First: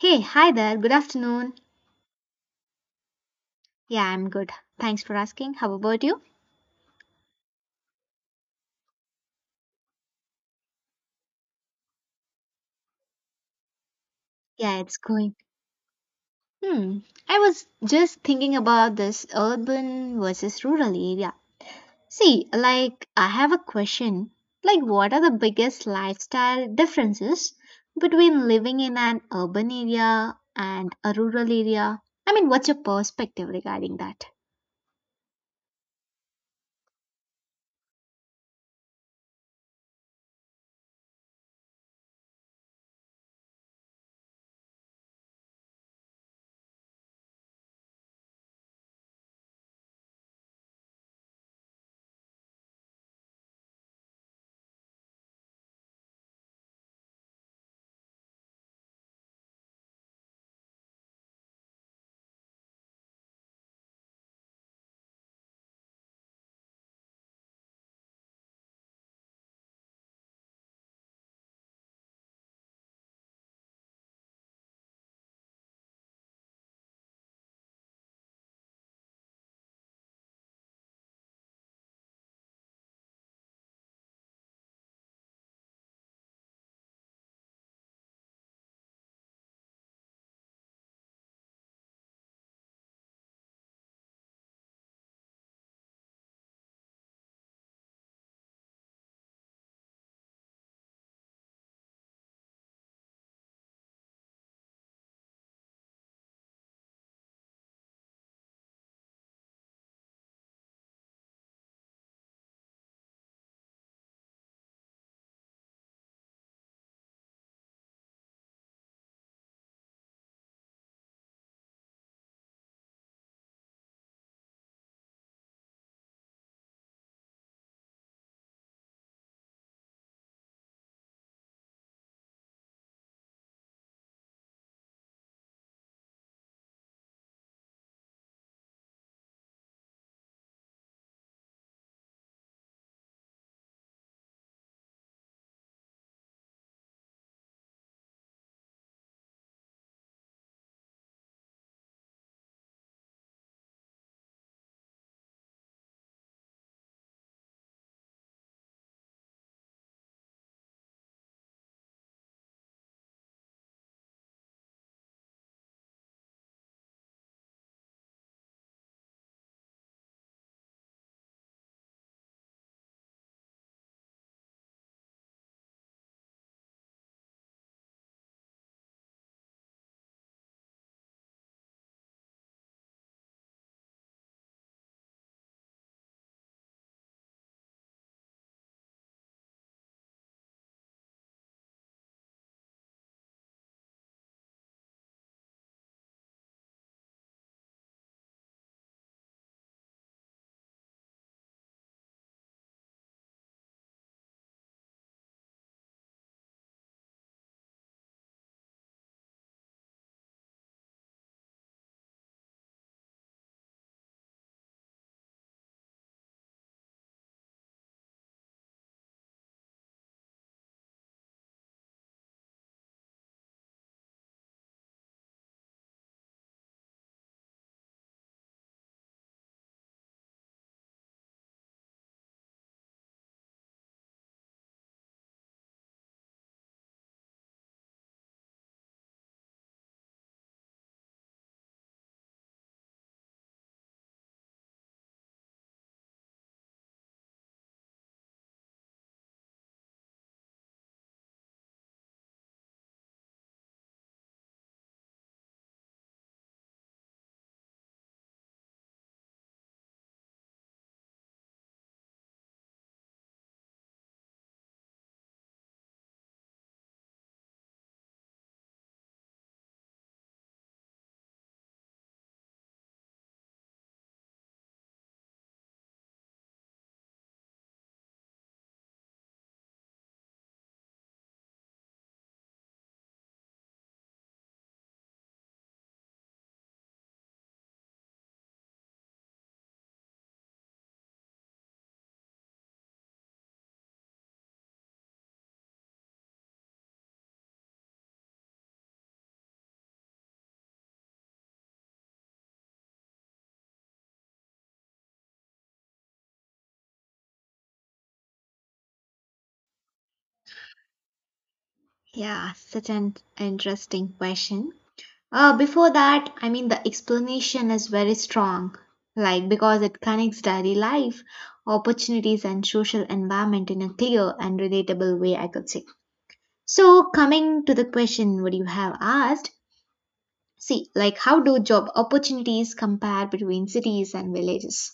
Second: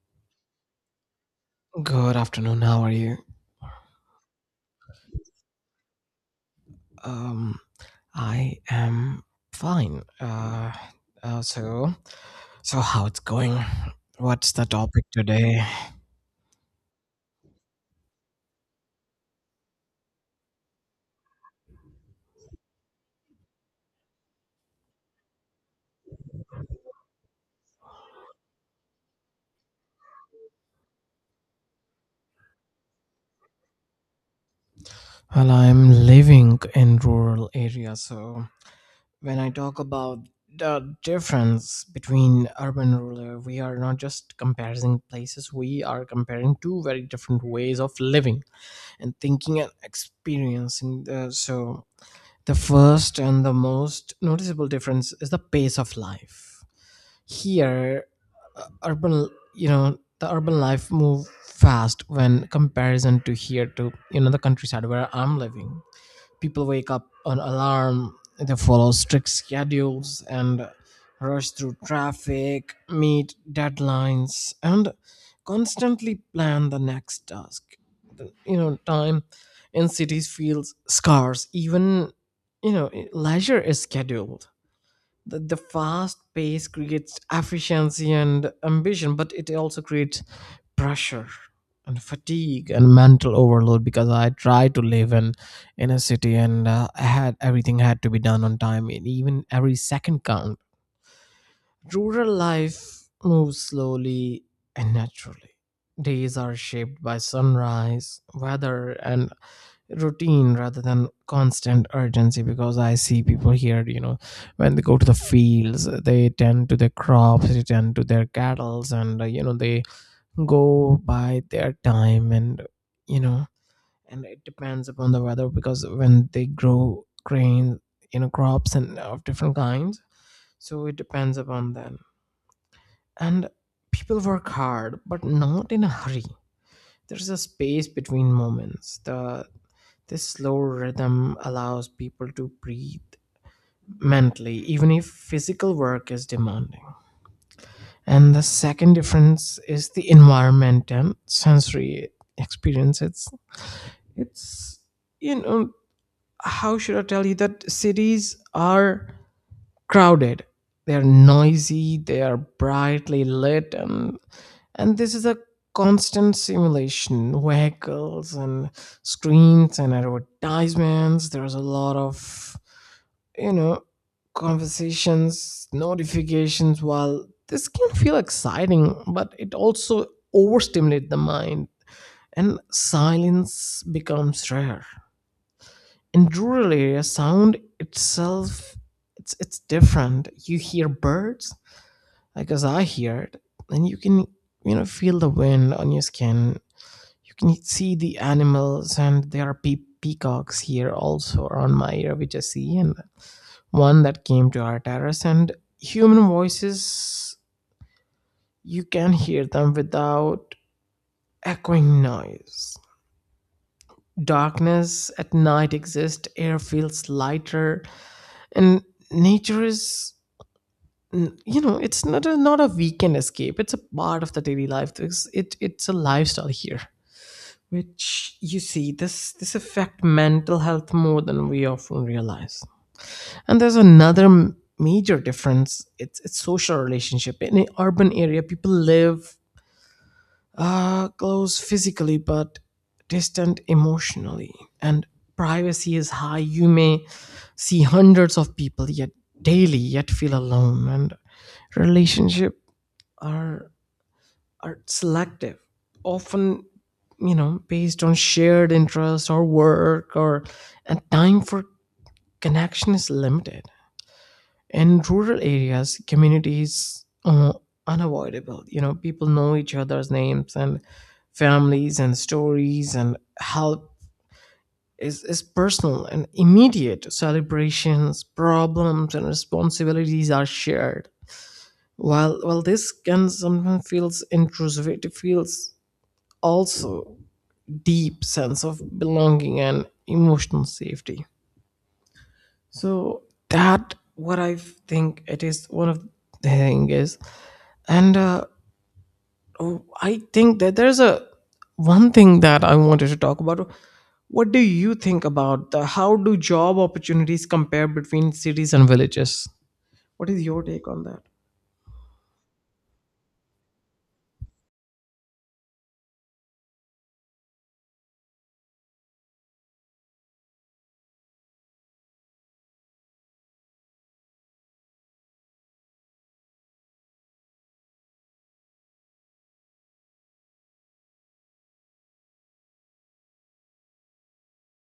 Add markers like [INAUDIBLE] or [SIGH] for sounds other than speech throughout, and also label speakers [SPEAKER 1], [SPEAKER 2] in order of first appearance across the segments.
[SPEAKER 1] Hey, hi there. Good afternoon.
[SPEAKER 2] Good afternoon. How are you?
[SPEAKER 1] Yeah, I'm good. Thanks for asking. How about you?
[SPEAKER 2] Um, I am fine. Uh, so, so how it's going? What's the
[SPEAKER 1] Yeah, it's
[SPEAKER 2] topic
[SPEAKER 1] going.
[SPEAKER 2] today?
[SPEAKER 1] Hmm. I was just thinking about this urban versus rural area. See, like, I have a question. Like, what are the biggest lifestyle differences between living in an urban area and a rural area? I mean, what's your perspective regarding that?
[SPEAKER 2] Well, I'm living in rural area, so when I talk about the difference between urban and rural, we are not just comparing places, we are comparing two very different ways of living and thinking and experiencing. The first and the most noticeable difference is the pace of life. Here, uh, urban, the urban life move fast when comparison to here to the countryside where I'm living. People wake up on alarm, they follow strict schedules and rush through traffic, meet deadlines, and constantly plan the next task. Time in cities feels scarce. Even leisure is scheduled. The fast pace creates efficiency and ambition, but it also creates pressure and fatigue and mental overload, because I tried to live in a city, and I had everything had to be done on time and even every second count. Rural life moves slowly and naturally. Days are shaped by sunrise, weather, and routine rather than constant urgency, because I see people here when they go to the fields. They tend to their crops, they tend to their cattle, and they go by their time. And you know and it depends upon the weather, because when they grow grain, crops and of different kinds, so it depends upon them. And people work hard but not in a hurry. There's a space between moments. The this slow rhythm allows people to breathe mentally, even if physical work is demanding. And the second difference is the environment and sensory experience. It's you know, how should I tell you that cities are crowded, they're noisy, they are brightly lit, and this is a constant simulation, vehicles and screens and advertisements. There's a lot of you know, conversations, notifications. While this can feel exciting, but it also overstimulates the mind, and silence becomes rare. In rural areas, sound itself, it's different. You hear birds, like as I heard, and you can feel the wind on your skin. You can see the animals, and there are peacocks here also around my area which I see, and one that came to our terrace. And human voices, you can hear them without echoing noise. Darkness at night exists, air feels lighter, and nature is, it's not a weekend escape. It's a part of the daily life. It's a lifestyle here, which you see. This affect mental health more than we often realize. And there's another major difference. It's social relationship. In an urban area, people live close physically but distant emotionally, and privacy is high. You may see hundreds of people yet daily yet feel alone, and relationship are are selective, often, based on shared interest or work, or and time for connection is limited. In rural areas, community is, unavoidable. People know each other's names and families and stories, and help is personal and immediate. Celebrations, problems, and responsibilities are shared. While this can sometimes feels intrusive, it feels also deep sense of belonging and emotional safety. So that what I think, it is one of the thing is. And, oh, I think that there's a one thing that I wanted to talk about what do you think about. The How do job opportunities compare between cities and villages? What is your take on that?
[SPEAKER 1] Yeah, such an interesting question. Before that, I mean, the explanation is very strong, like because it connects daily life, opportunities, and social environment in a clear and relatable way, I could say. So, coming to the question, what you have asked, see, like, how do job opportunities compare between cities and villages?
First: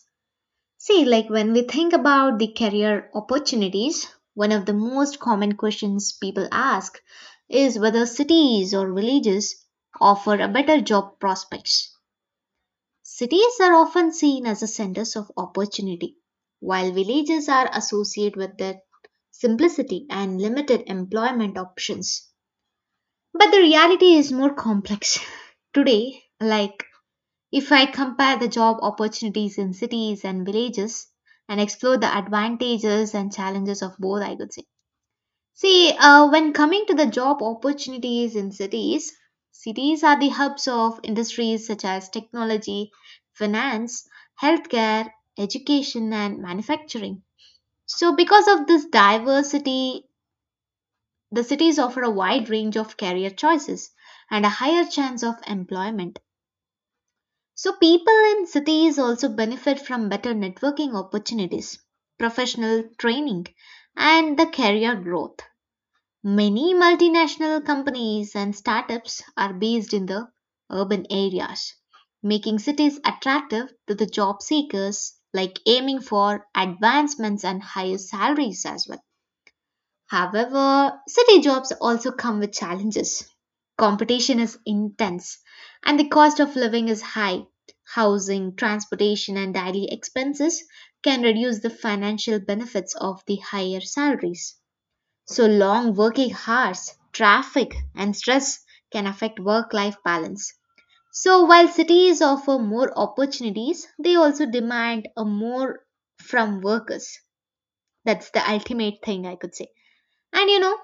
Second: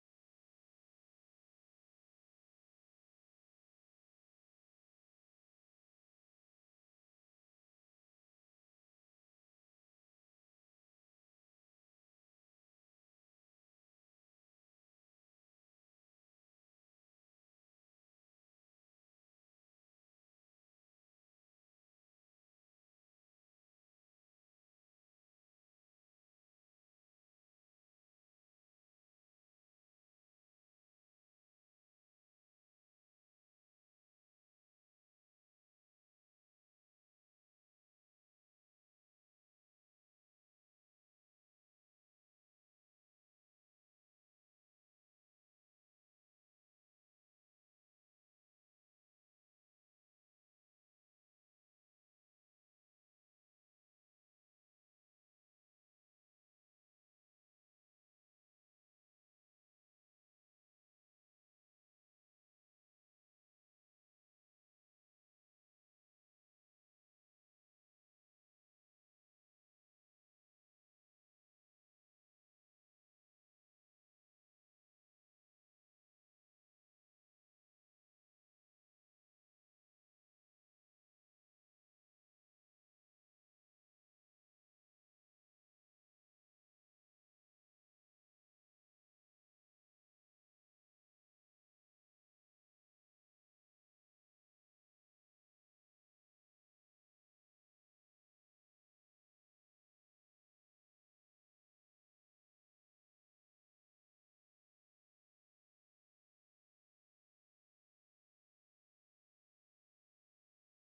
[SPEAKER 1] See, like, when we think about the career opportunities, one of the most common questions people ask is whether cities or villages offer a better job prospects. Cities are often seen as the centers of opportunity, while villages are associated with their simplicity and limited employment options. But the reality is more complex. [LAUGHS] Today, like if I compare the job opportunities in cities and villages and explore the advantages and challenges of both, I could say. See, when coming to the job opportunities in cities, cities are the hubs of industries such as technology, finance, healthcare, education, and manufacturing. So, because of this diversity, the cities offer a wide range of career choices and a higher chance of employment. So, people in cities also benefit from better networking opportunities, professional training, and the career growth. Many multinational companies and startups are based in the urban areas, making cities attractive to the job seekers, like aiming for advancements and higher salaries as well. However, city jobs also come with challenges. Competition is intense, and the cost of living is high. Housing, transportation, and daily expenses can reduce the financial benefits of the higher salaries. So, long working hours, traffic, and stress can affect work life balance. So, while cities offer more opportunities, they also demand a more from workers. That's the ultimate thing I could say. And you know,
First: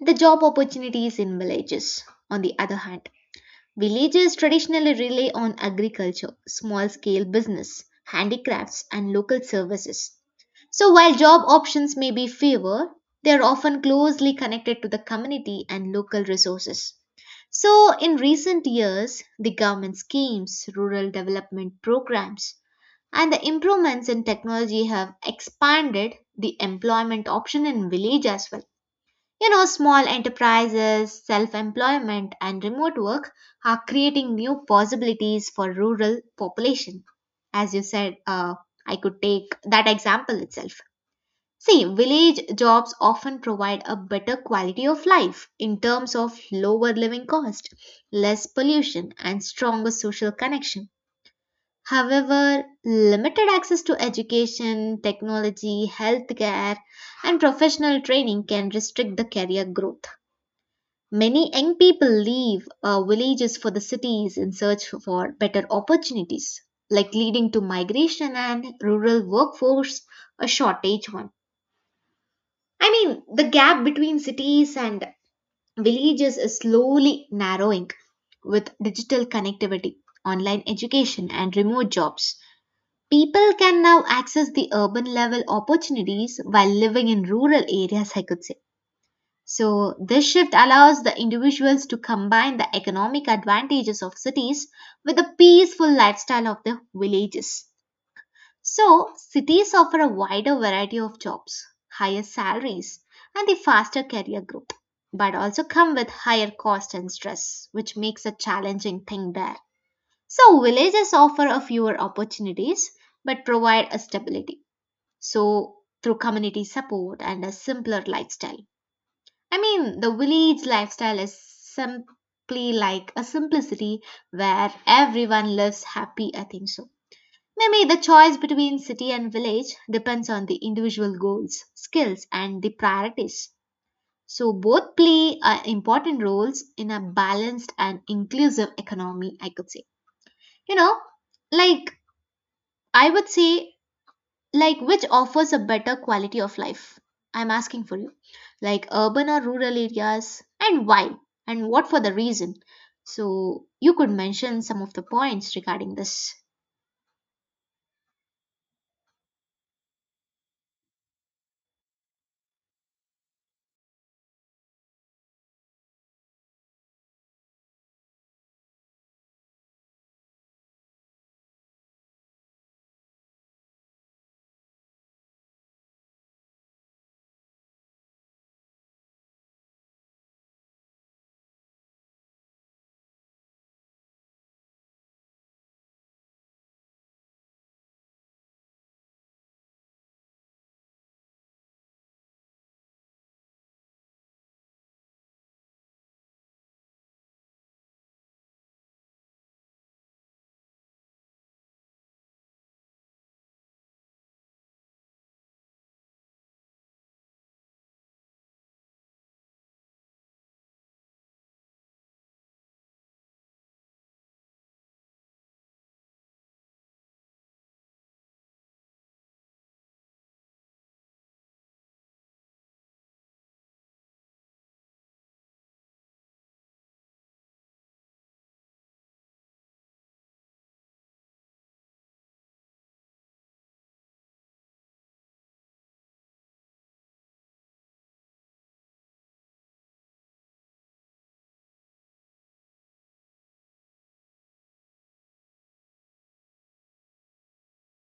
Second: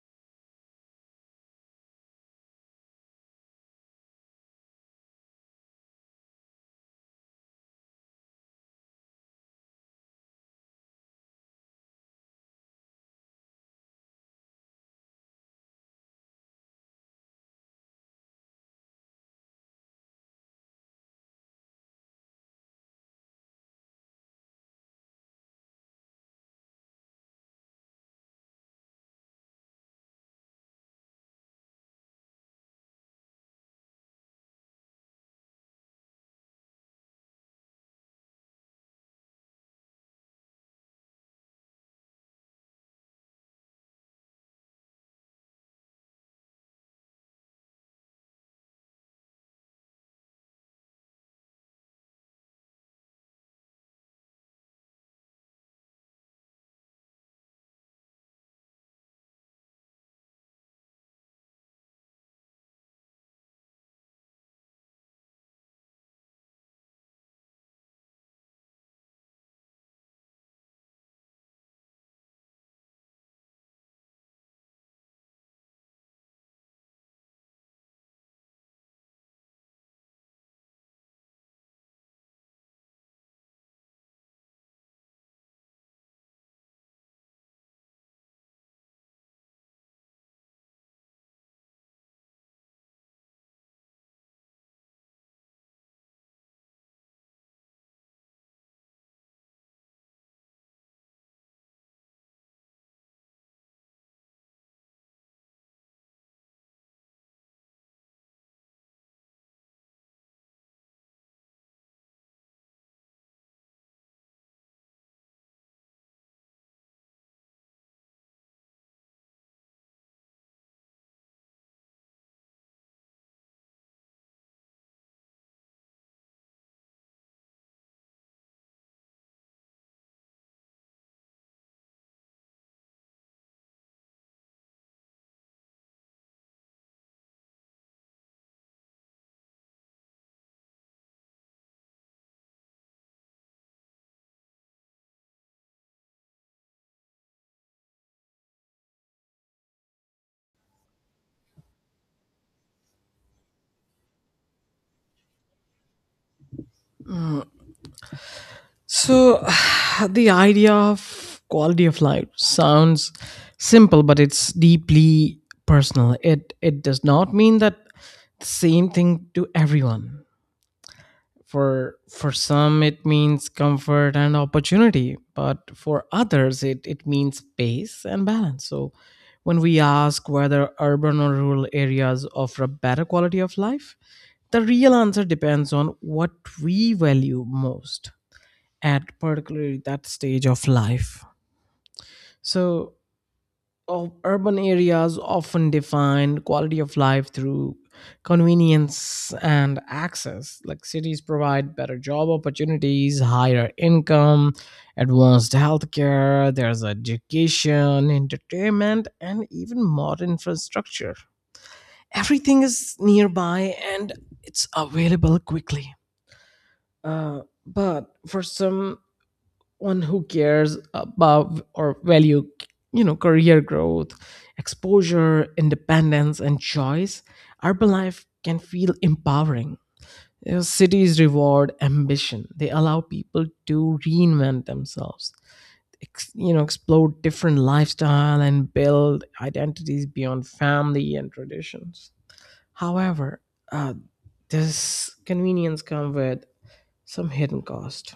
[SPEAKER 1] the job opportunities in villages, on the other hand, villages traditionally rely on agriculture, small scale business, handicrafts, and local services. So, while job options may be fewer, they are often closely connected to the community and local resources. So, in recent years, the government schemes, rural development programs, and the improvements in technology have expanded the employment option in village as well. You know, small enterprises, self employment, and remote work are creating new possibilities for rural population. As you said, I could take that example itself. See, village jobs often provide a better quality of life in terms of lower living cost, less pollution, and stronger social connection. However, limited access to education, technology, healthcare, and professional training can restrict the career growth. Many young people leave villages for the cities in search for better opportunities, like leading to migration and rural workforce, a shortage one. I mean, the gap between cities and villages is slowly narrowing with digital connectivity, online education, and remote jobs. People can now access the urban level opportunities while living in rural areas, I could say. So, this shift allows the individuals to combine the economic advantages of cities with the peaceful lifestyle of the villages. So, cities offer a wider variety of jobs, higher salaries, and the faster career growth, but also come with higher cost and stress, which makes a challenging thing there. So, villages offer a fewer opportunities but provide a stability. So, through community support and a simpler lifestyle. I mean, the village lifestyle is simply like a simplicity where everyone lives happy, I think so. Maybe the choice between city and village depends on the individual goals, skills, and the priorities. So, both play important roles in a balanced and inclusive economy, I could say. You know, like I would say, like which offers a better quality of life? I'm asking for you, like urban or rural areas, and why and what for the reason? So you could mention some of the points regarding this.
[SPEAKER 2] So, [SIGHS] the idea of quality of life sounds simple, but it's deeply personal. It does not mean that the same thing to everyone. For some, it means comfort and opportunity, but for others, it means pace and balance. So, when we ask whether urban or rural areas offer a better quality of life, the real answer depends on what we value most at particularly that stage of life. So, of urban areas often define quality of life through convenience and access. Like, cities provide better job opportunities, higher income, advanced healthcare, there's education, entertainment, and even modern infrastructure. Everything is nearby and it's available quickly. But for some one who cares about or value, career growth, exposure, independence, and choice, urban life can feel empowering. Cities reward ambition, they allow people to reinvent themselves, explore different lifestyle and build identities beyond family and traditions. However, uh, this convenience comes with some hidden cost.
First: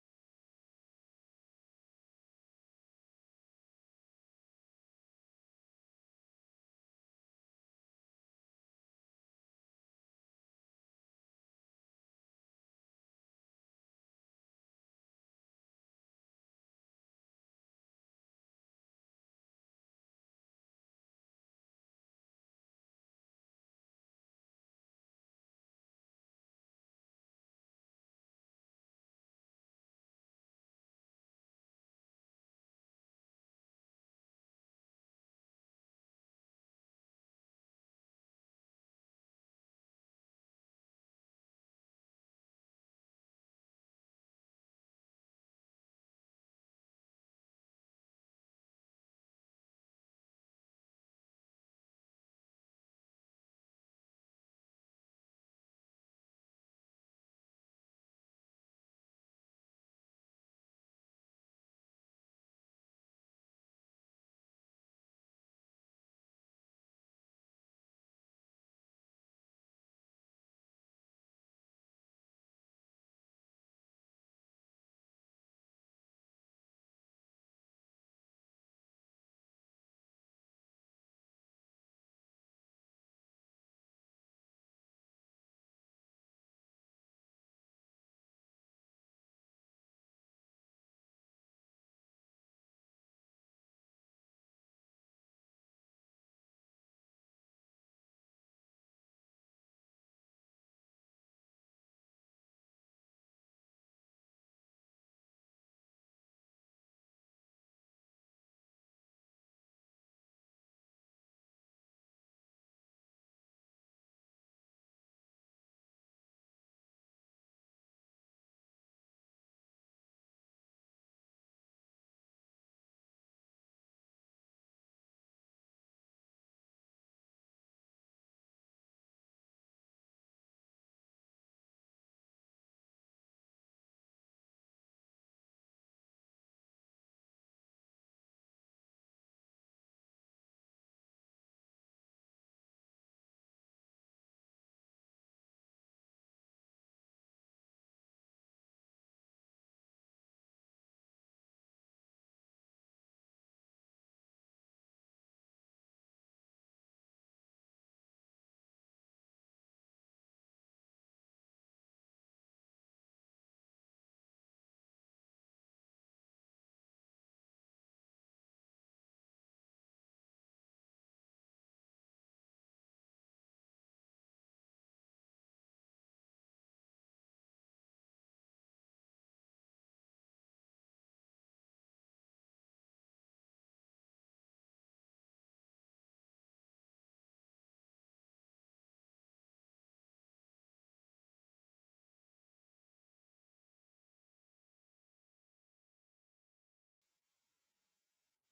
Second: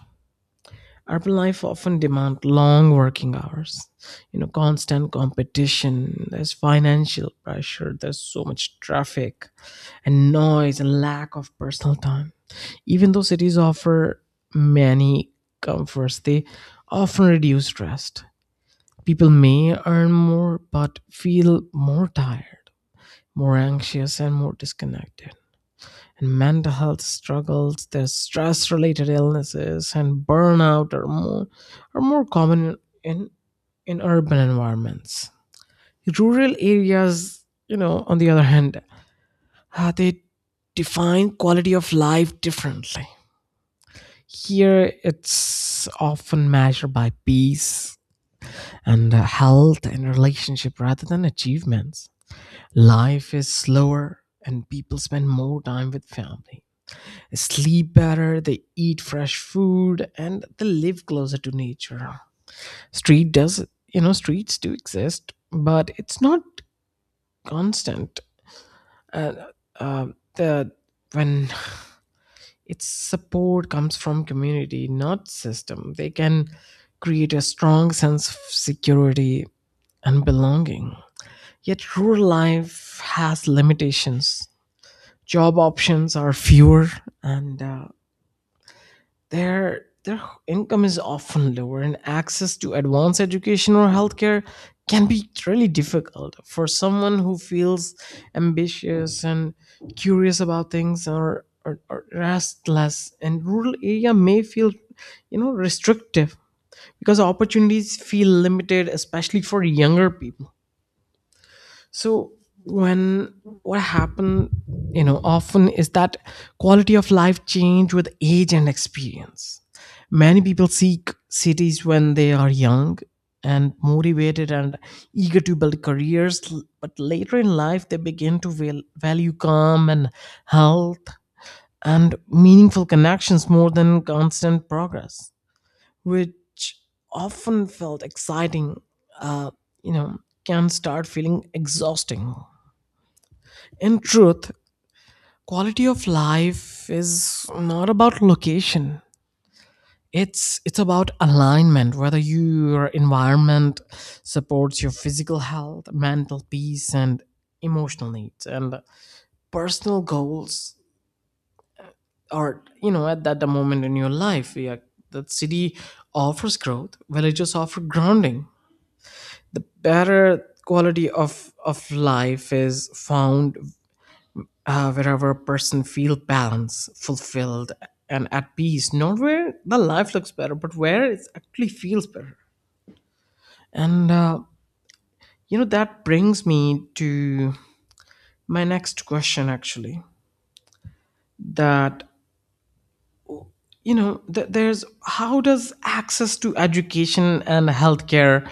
[SPEAKER 2] Urban life often demand long working hours, constant competition, there's financial pressure, there's so much traffic and noise and lack of personal time. Even though cities offer many comforts, they often reduce rest. People may earn more but feel more tired, more anxious, and more disconnected. And mental health struggles, their stress related illnesses, and burnout are more common in, in urban environments. Rural areas, on the other hand, they define quality of life differently. Here, it's often measured by peace and health and relationship rather than achievements. Life is slower, and people spend more time with family, sleep better, they eat fresh food, and they live closer to nature. Street does, streets do exist, but it's not constant. And uh, the when its support comes from community, not system, they can create a strong sense of security and belonging. Yet rural life has limitations. Job options are fewer, and their income is often lower, and access to advanced education or healthcare can be really difficult for someone who feels ambitious and curious about things, or restless, and rural area may feel, restrictive, because opportunities feel limited, especially for younger people. So when what happened, often is that quality of life change with age and experience. Many people seek cities when they are young and motivated and eager to build careers, but later in life they begin to value calm and health and meaningful connections more than constant progress, which often felt exciting, uh, you know, can start feeling exhausting. In truth, quality of life is not about location. It's about alignment, whether your environment supports your physical health, mental peace, and emotional needs and personal goals, or at that moment in your life. Yeah, that city offers growth, villages offer grounding. The better quality of life is found, wherever a person feel balanced, fulfilled, and at peace. Not where the life looks better, but where it actually feels better. And that brings me to my next question. Actually, that you know th- there's how does access to education and healthcare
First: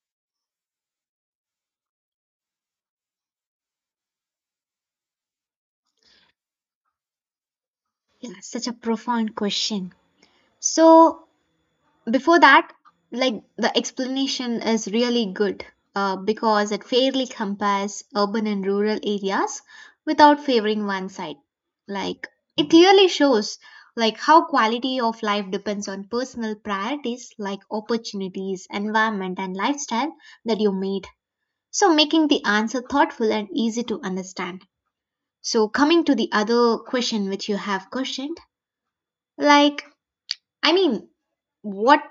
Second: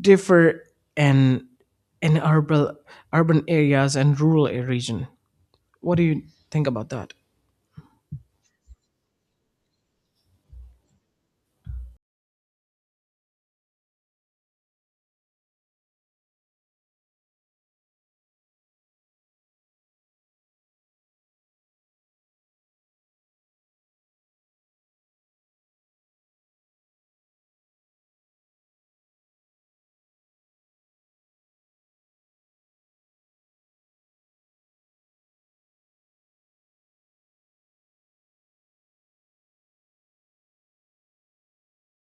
[SPEAKER 2] differ in in urban areas and rural region? What do you think about that?
[SPEAKER 1] Yeah, such a profound question. So before that, like the explanation is really good, because it fairly compares urban and rural areas without favoring one side. Like it clearly shows like how quality of life depends on personal priorities like opportunities, environment, and lifestyle that you made, so making the answer thoughtful and easy to understand. So coming to the other question which you have questioned, like, I mean, what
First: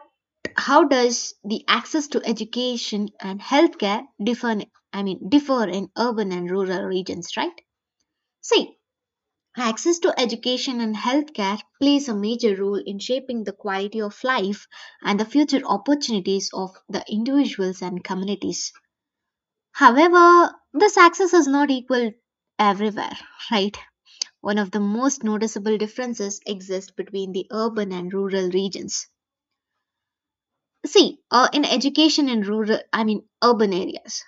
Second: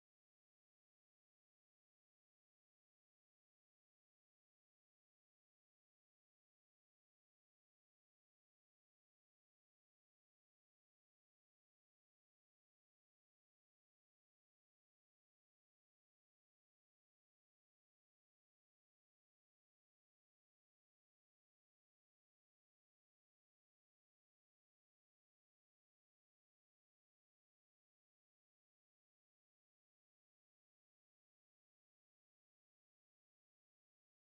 [SPEAKER 1] how does the access to education and healthcare differ? I mean, differ in urban and rural regions, right? See, access to education and healthcare plays a major role in shaping the quality of life and the future opportunities of the individuals and communities. However, this access is not equal everywhere, right? One of the most noticeable differences exists between the urban and rural regions. See, in education in rural, I mean urban areas,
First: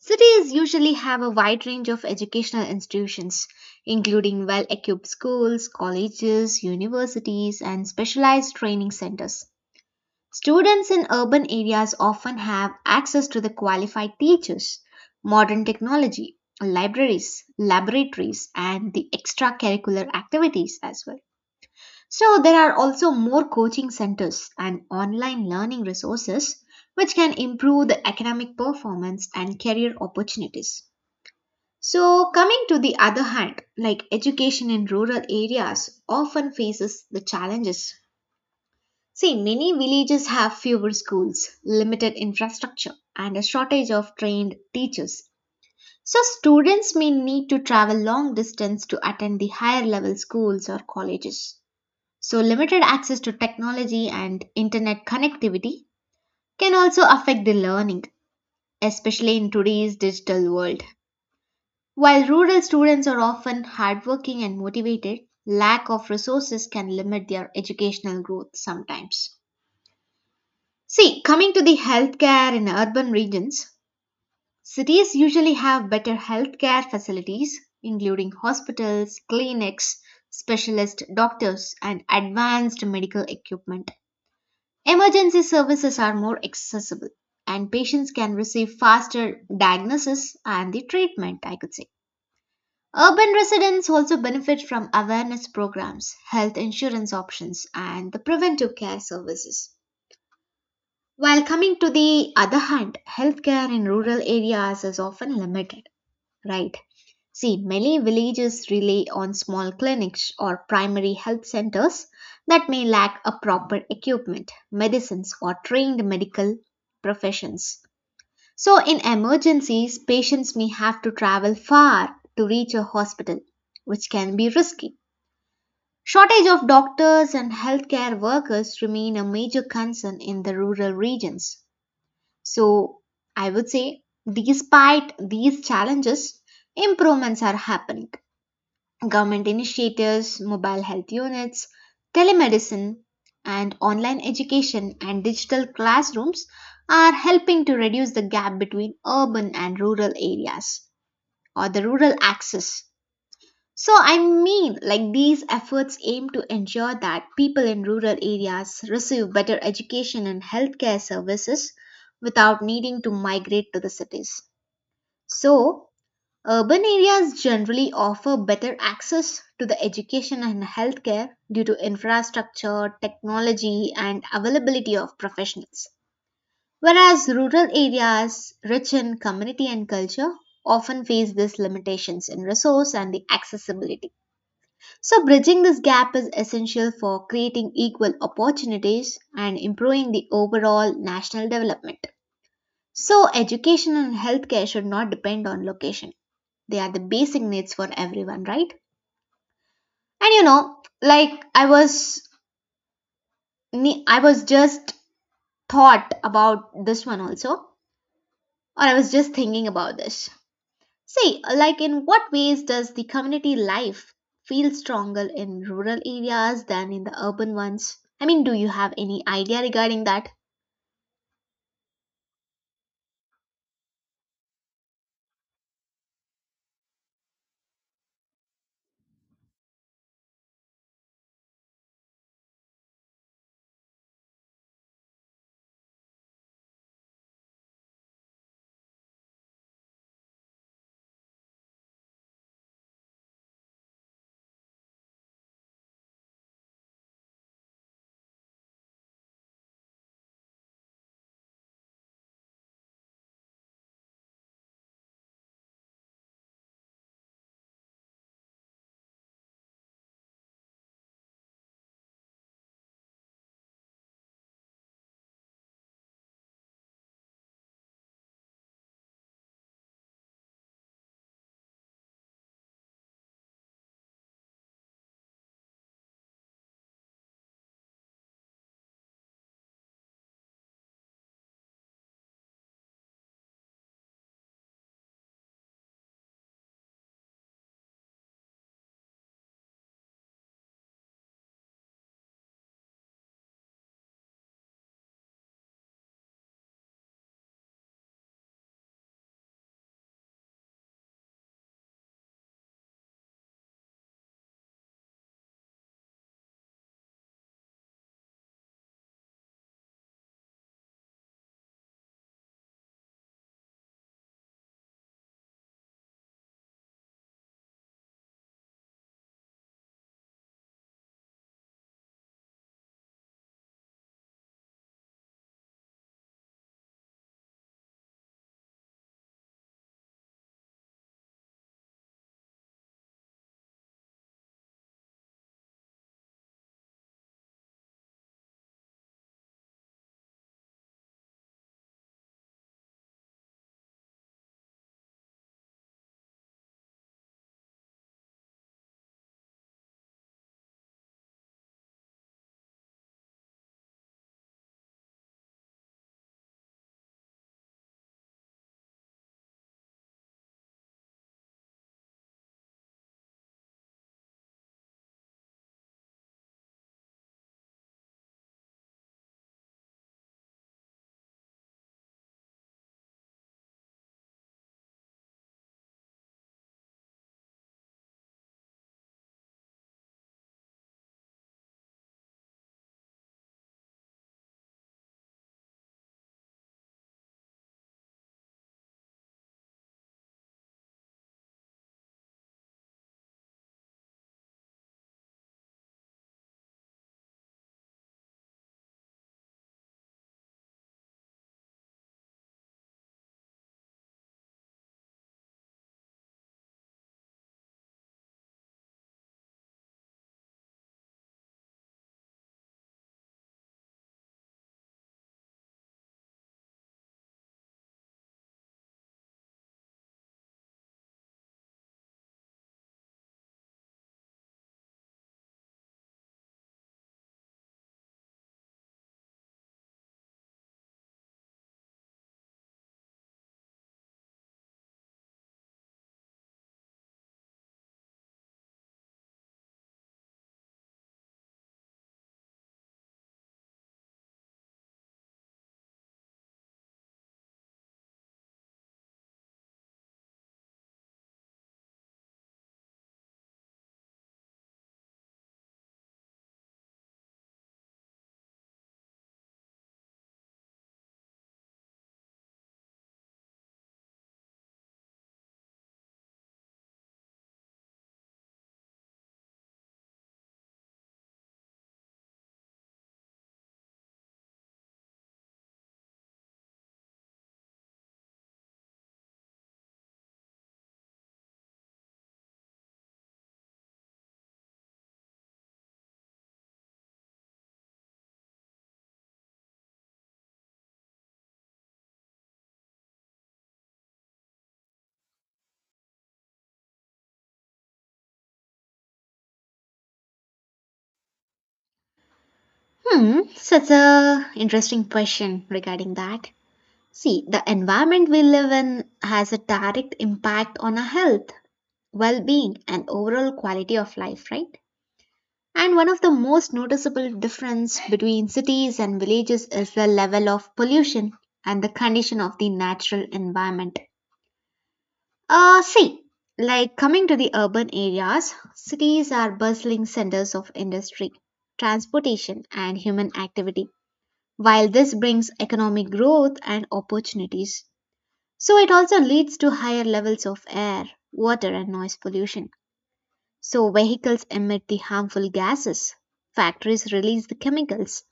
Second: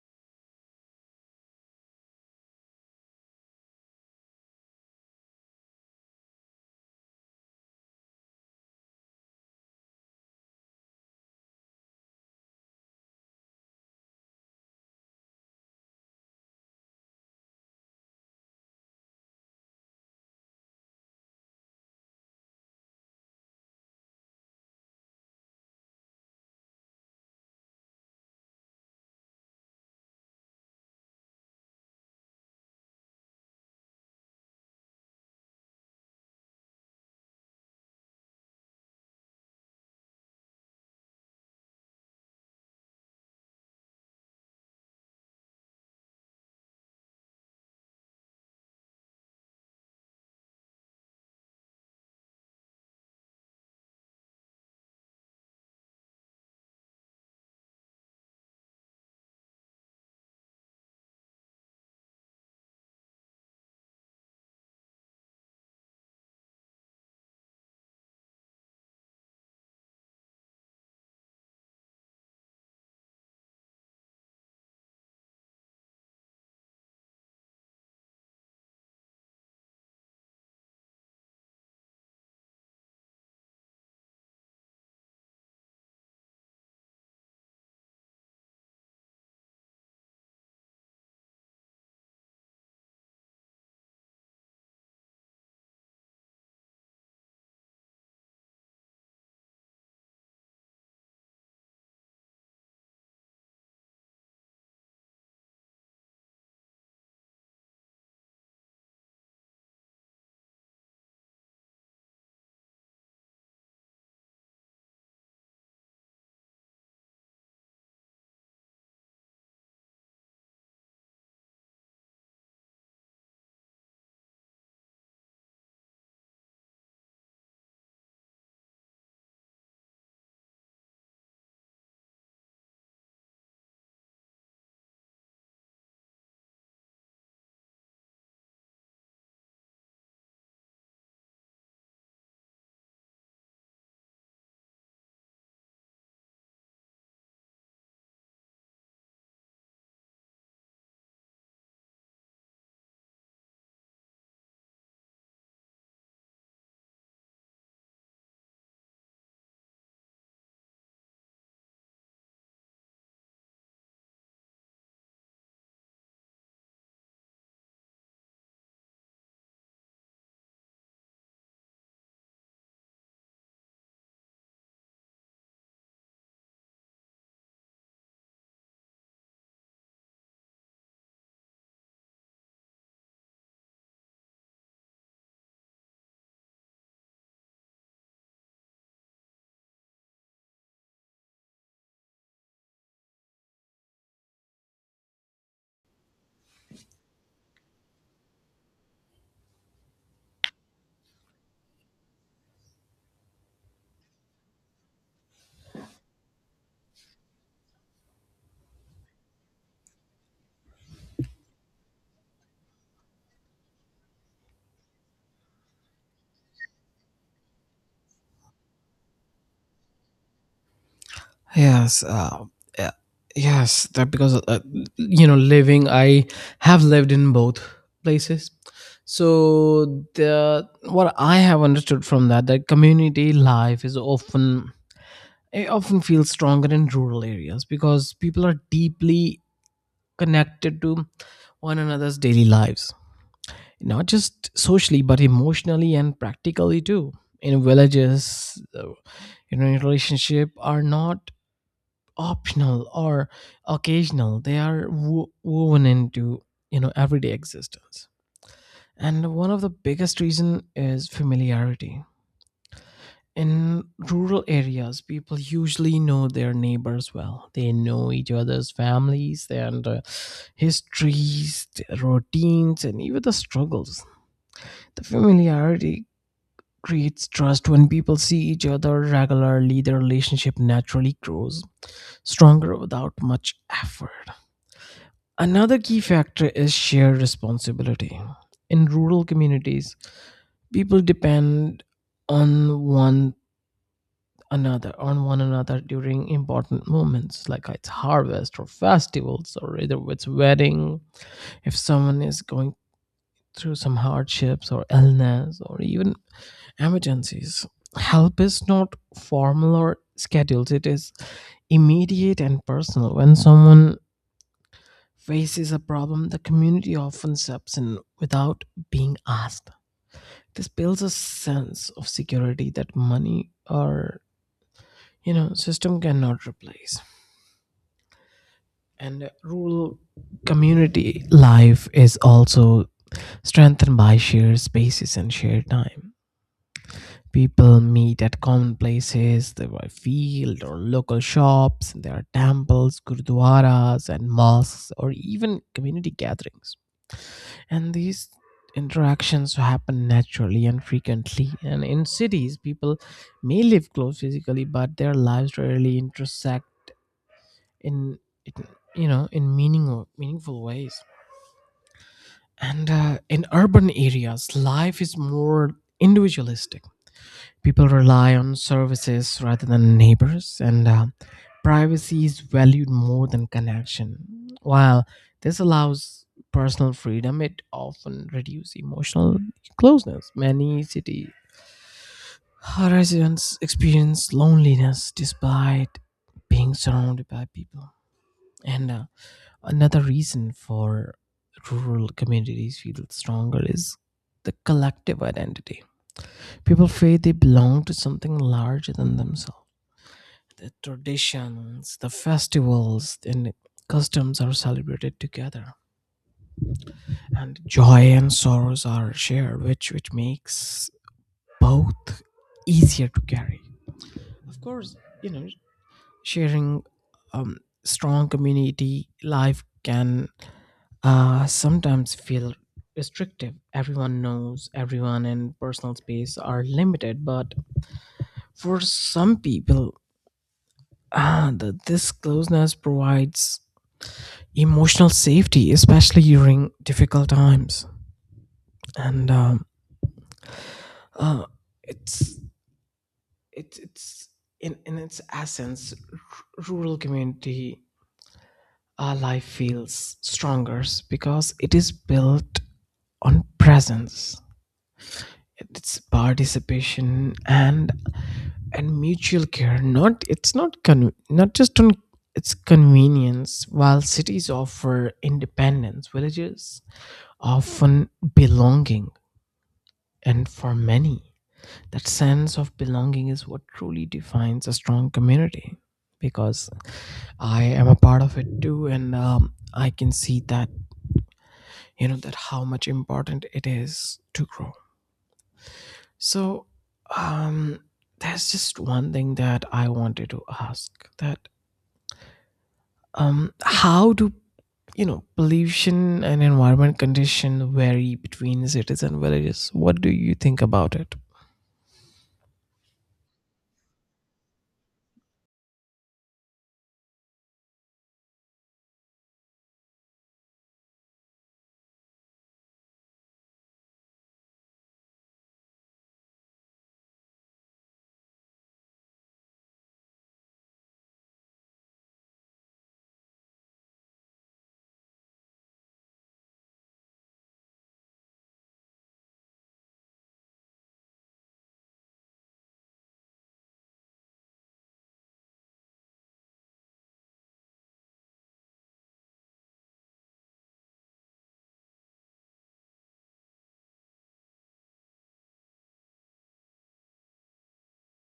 [SPEAKER 1] cities usually have a wide range of educational institutions, including well equipped schools, colleges, universities, and specialized training centers. Students in urban areas often have access to the qualified teachers, modern technology, libraries, laboratories, and the extracurricular activities as well. So, there are also more coaching centers and online learning resources which can improve the academic performance and career opportunities. So, coming to the other hand, like education in rural areas often faces the challenges. See, many villages have fewer schools, limited infrastructure, and a shortage of trained teachers. So, students may need to travel long distance to attend the higher level schools or colleges. So, limited access to technology and internet connectivity can also affect the learning, especially in today's digital world. While rural students are often hardworking and motivated, lack of resources can limit their educational growth sometimes. See, coming to the healthcare in urban regions, cities usually have better healthcare facilities, including hospitals, clinics, specialist doctors, and advanced medical equipment. Emergency services are more accessible and patients can receive faster diagnosis and the treatment, I could say. Urban residents also benefit from awareness programs, health insurance options, and the preventive care services. While coming to the other hand, healthcare in rural areas is often limited, right? See, many villages rely on small clinics or primary health centers that may lack a proper equipment, medicines, or trained medical professions. So, in emergencies, patients may have to travel far to reach a hospital, which can be risky. Shortage of doctors and healthcare workers remain a major concern in the rural regions. So, I would say, despite these challenges, improvements are happening. Government initiatives, mobile health units, telemedicine, and online education and digital classrooms are helping to reduce the gap between urban and rural areas or the rural access. So, I mean, like these efforts aim to ensure that people in rural areas receive better education and healthcare services without needing to migrate to the cities. So, urban areas generally offer better access to the education and healthcare due to infrastructure, technology, and availability of professionals. Whereas rural areas, rich in community and culture, often face these limitations in resource and the accessibility. So, bridging this gap is essential for creating equal opportunities and improving the overall national development. So, education and healthcare should not depend on location. They are the basic needs for everyone, right? And you know, like I was just thought about this one also, or I was just thinking about this. See, like in what ways does the community life feel stronger in rural areas than in the urban ones? I mean, do you have any idea regarding that?
[SPEAKER 2] Yes, uh, uh, yes, that because you know, living, I have lived in both places. So the what I have understood from that, that community life is often it often feels stronger in rural areas, because people are deeply connected to one another's daily lives, not just socially but emotionally and practically too. In villages, in relationship are not optional or occasional. They are woven into everyday existence. And one of the biggest reason is familiarity. In rural areas, people usually know their neighbors well, they know each other's families and histories, their routines, and even the struggles. The familiarity creates trust. When people see each other regularly, their relationship naturally grows stronger without much effort. Another key factor is shared responsibility. In rural communities, people depend on one on one another during important moments, like it's harvest or festivals, or either it's wedding. If someone is going through some hardships or illness or even emergencies, help is not formal or scheduled. It is immediate and personal. When someone faces a problem, the community often steps in without being asked. This builds a sense of security that money or system cannot replace. And rural community life is also strengthened by shared spaces and shared time. People meet at common places, the field or local shops. There are temples, gurdwaras, and mosques, or even community gatherings. And these interactions happen naturally and frequently. And in cities, people may live close physically, but their lives rarely intersect in, in- in meaningful ways. And in urban areas, life is more individualistic. People rely on services rather than neighbors, and privacy is valued more than connection. While this allows personal freedom, it often reduces emotional closeness. Many city residents experience loneliness despite being surrounded by people. And another reason for rural communities feel stronger is the collective identity. People feel they belong to something larger than themselves. The traditions, the festivals, and customs are celebrated together, and joy and sorrows are shared, which makes both easier to carry. Of course, you know, sharing um, strong community life can sometimes feel restrictive. Everyone knows everyone, and personal space are limited. But for some people, this closeness provides emotional safety, especially during difficult times. And uh, it's it's in its essence, rural community life feels stronger, because it is built on presence. It's participation and mutual care. Not just on its convenience. While cities offer independence, villages often belonging. And for many, that sense of belonging is what truly defines a strong community, because I am a part of it too. And I can see that, that how much important it is to grow. So, um, there's just one thing that I wanted to ask, that how do pollution and environment condition vary between cities and villages? What do you think about it?
[SPEAKER 1] Hmm, such a interesting question regarding that. See, the environment we live in has a direct impact on our health, well being, and overall quality of life, right? And one of the most noticeable difference between cities and villages is the level of pollution and the condition of the natural environment. See, like coming to the urban areas, cities are bustling centers of industry, transportation, and human activity. While this brings economic growth and opportunities, so it also leads to higher levels of air, water, and noise pollution. So, vehicles emit the harmful gases, factories release the chemicals,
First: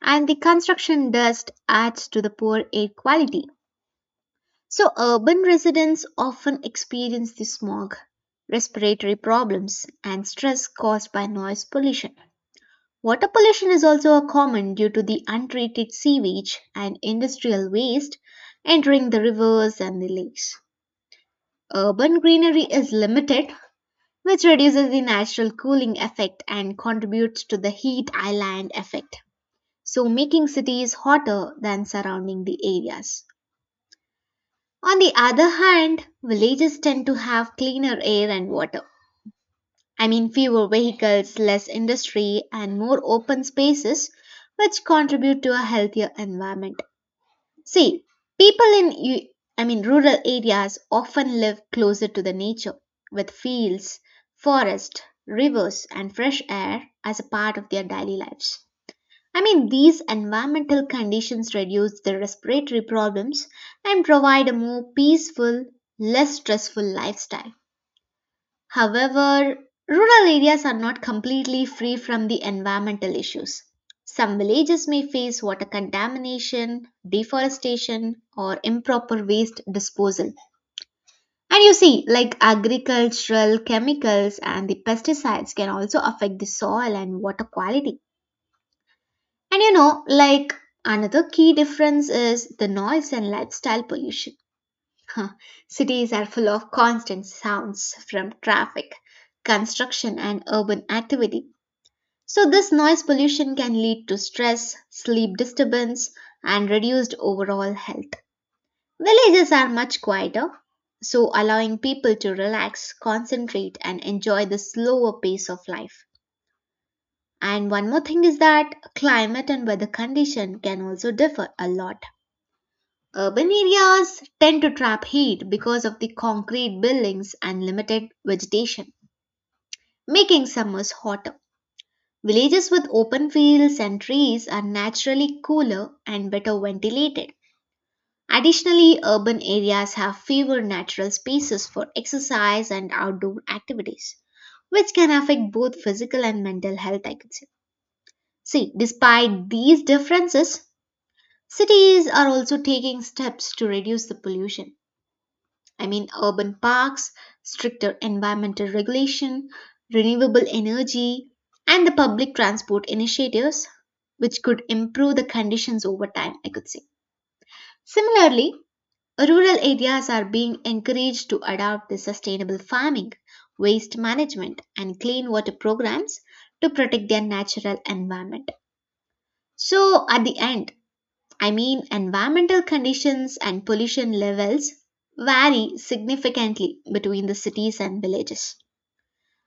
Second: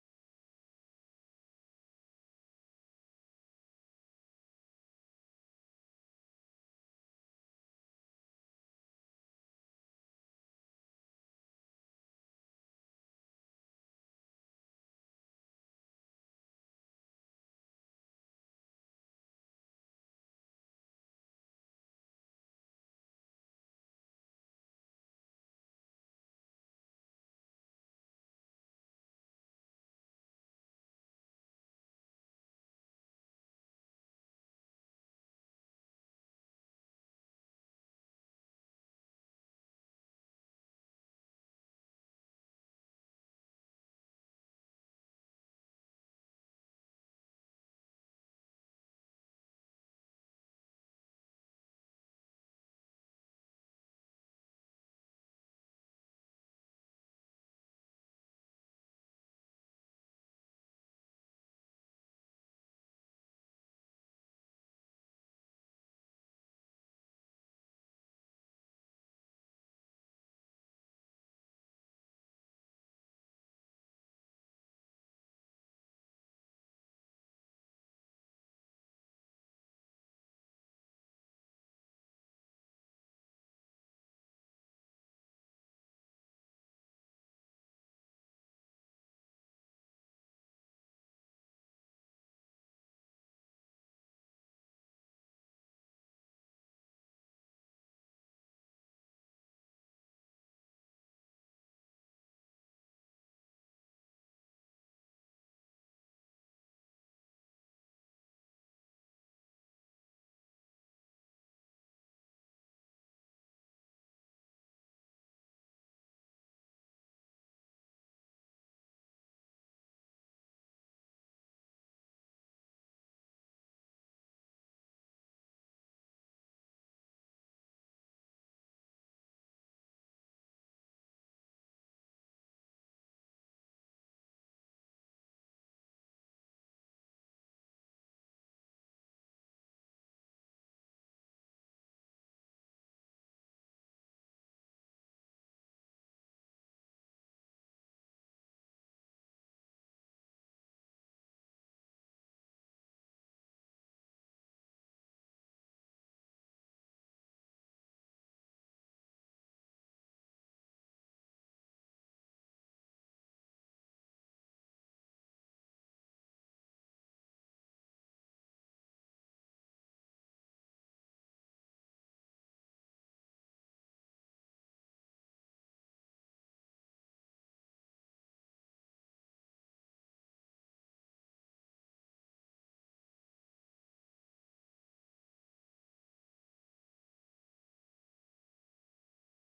[SPEAKER 1] and the construction dust adds to the poor air quality. So, urban residents often experience the smog, respiratory problems, and stress caused by noise pollution. Water pollution is also a common due to the untreated sewage and industrial waste entering the rivers and the lakes. Urban greenery is limited which reduces the natural cooling effect and contributes to the heat island effect, so making cities hotter than surrounding the areas. On the other hand, villages tend to have cleaner air and water. I mean, fewer vehicles, less industry, and more open spaces, which contribute to a healthier environment. See, people in u- I mean rural areas often live closer to the nature with fields, forest, rivers and fresh air as a part of their daily lives. I mean these environmental conditions reduce the respiratory problems and provide a more peaceful, less stressful lifestyle. However, rural areas are not completely free from the environmental issues. Some villages may face water contamination, deforestation, or improper waste disposal. And you see, like agricultural chemicals and the pesticides can also affect the soil and water quality. And you know, like another key difference is the noise and lifestyle pollution. [LAUGHS] Cities are full of constant sounds from traffic, construction, and urban activity. So, this noise pollution can lead to stress, sleep disturbance, and reduced overall health. Villages are much quieter, so allowing people to relax, concentrate, and enjoy the slower pace of life. And one more thing is that climate and weather condition can also differ a lot. Urban areas tend to trap heat because of the concrete buildings and limited vegetation, making summers hotter. Villages with open fields and trees are naturally cooler and better ventilated. Additionally, urban areas have fewer natural spaces for exercise and outdoor activities, which can affect both physical and mental health, I could say. See, despite these differences, cities are also taking steps to reduce the pollution. I mean, urban parks, stricter environmental regulation, renewable energy, and the public transport initiatives, which could improve the conditions over time, I could say. Similarly, rural areas are being encouraged to adopt the sustainable farming, waste management, and clean water programs to protect their natural environment. So, at the end, I mean, environmental conditions and pollution levels vary significantly between the cities and villages.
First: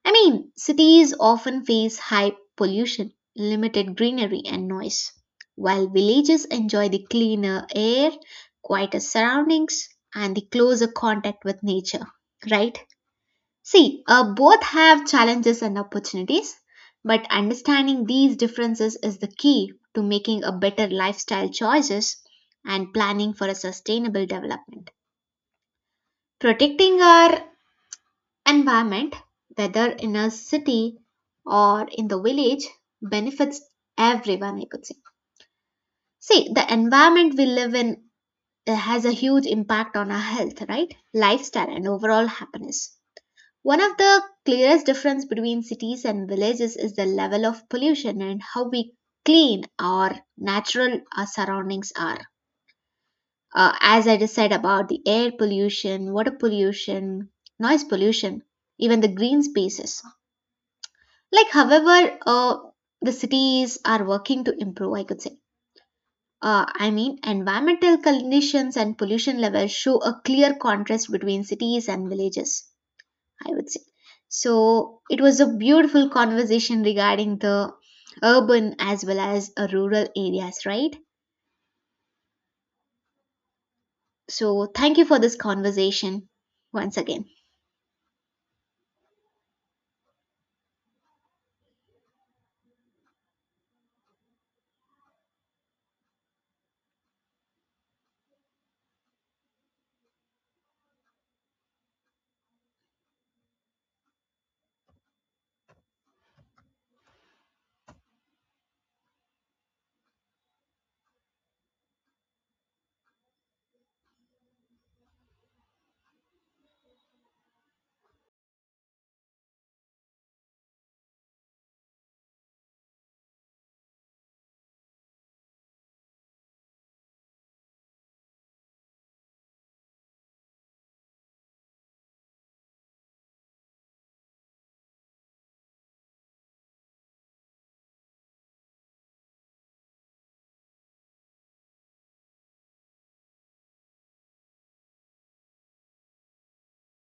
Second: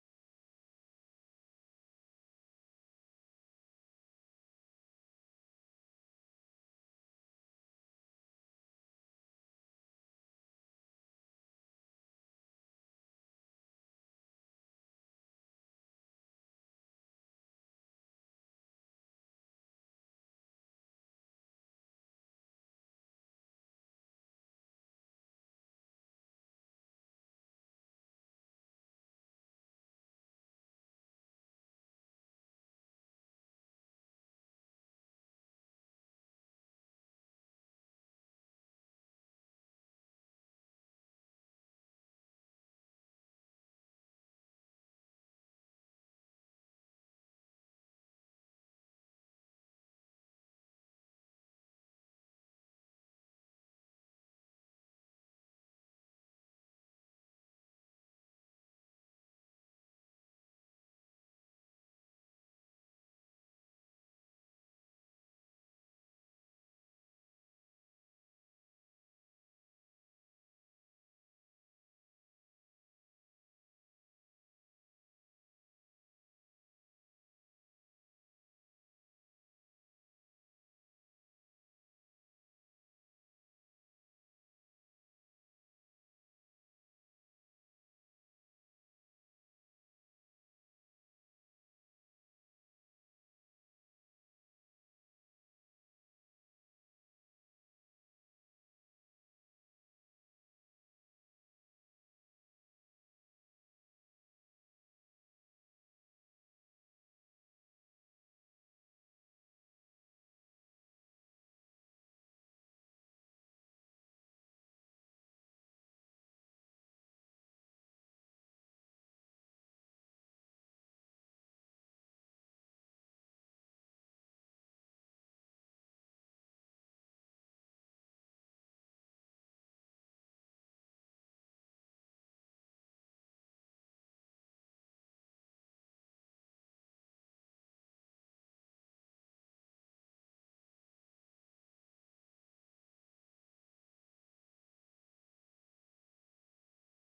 [SPEAKER 1] I mean, cities often face high pollution, limited greenery, and noise, while villages enjoy the cleaner air, quieter surroundings, and the closer contact with nature, right? See, both have challenges and opportunities, but understanding these differences is the key to making a better lifestyle choices and planning for a sustainable development. Protecting our environment, whether in a city or in the village, benefits everyone, I could say. See, the environment we live in has a huge impact on our health, right? Lifestyle and overall happiness. One of the clearest difference between cities and villages is the level of pollution and how we clean our natural surroundings are. As I just said about the air pollution, water pollution, noise pollution, even the green spaces. Like, however, the cities are working to improve, I could say. I mean, environmental conditions and pollution levels show a clear contrast between cities and villages. I would say. So it was a beautiful conversation regarding the urban as well as rural areas, right? So thank you for this conversation once again.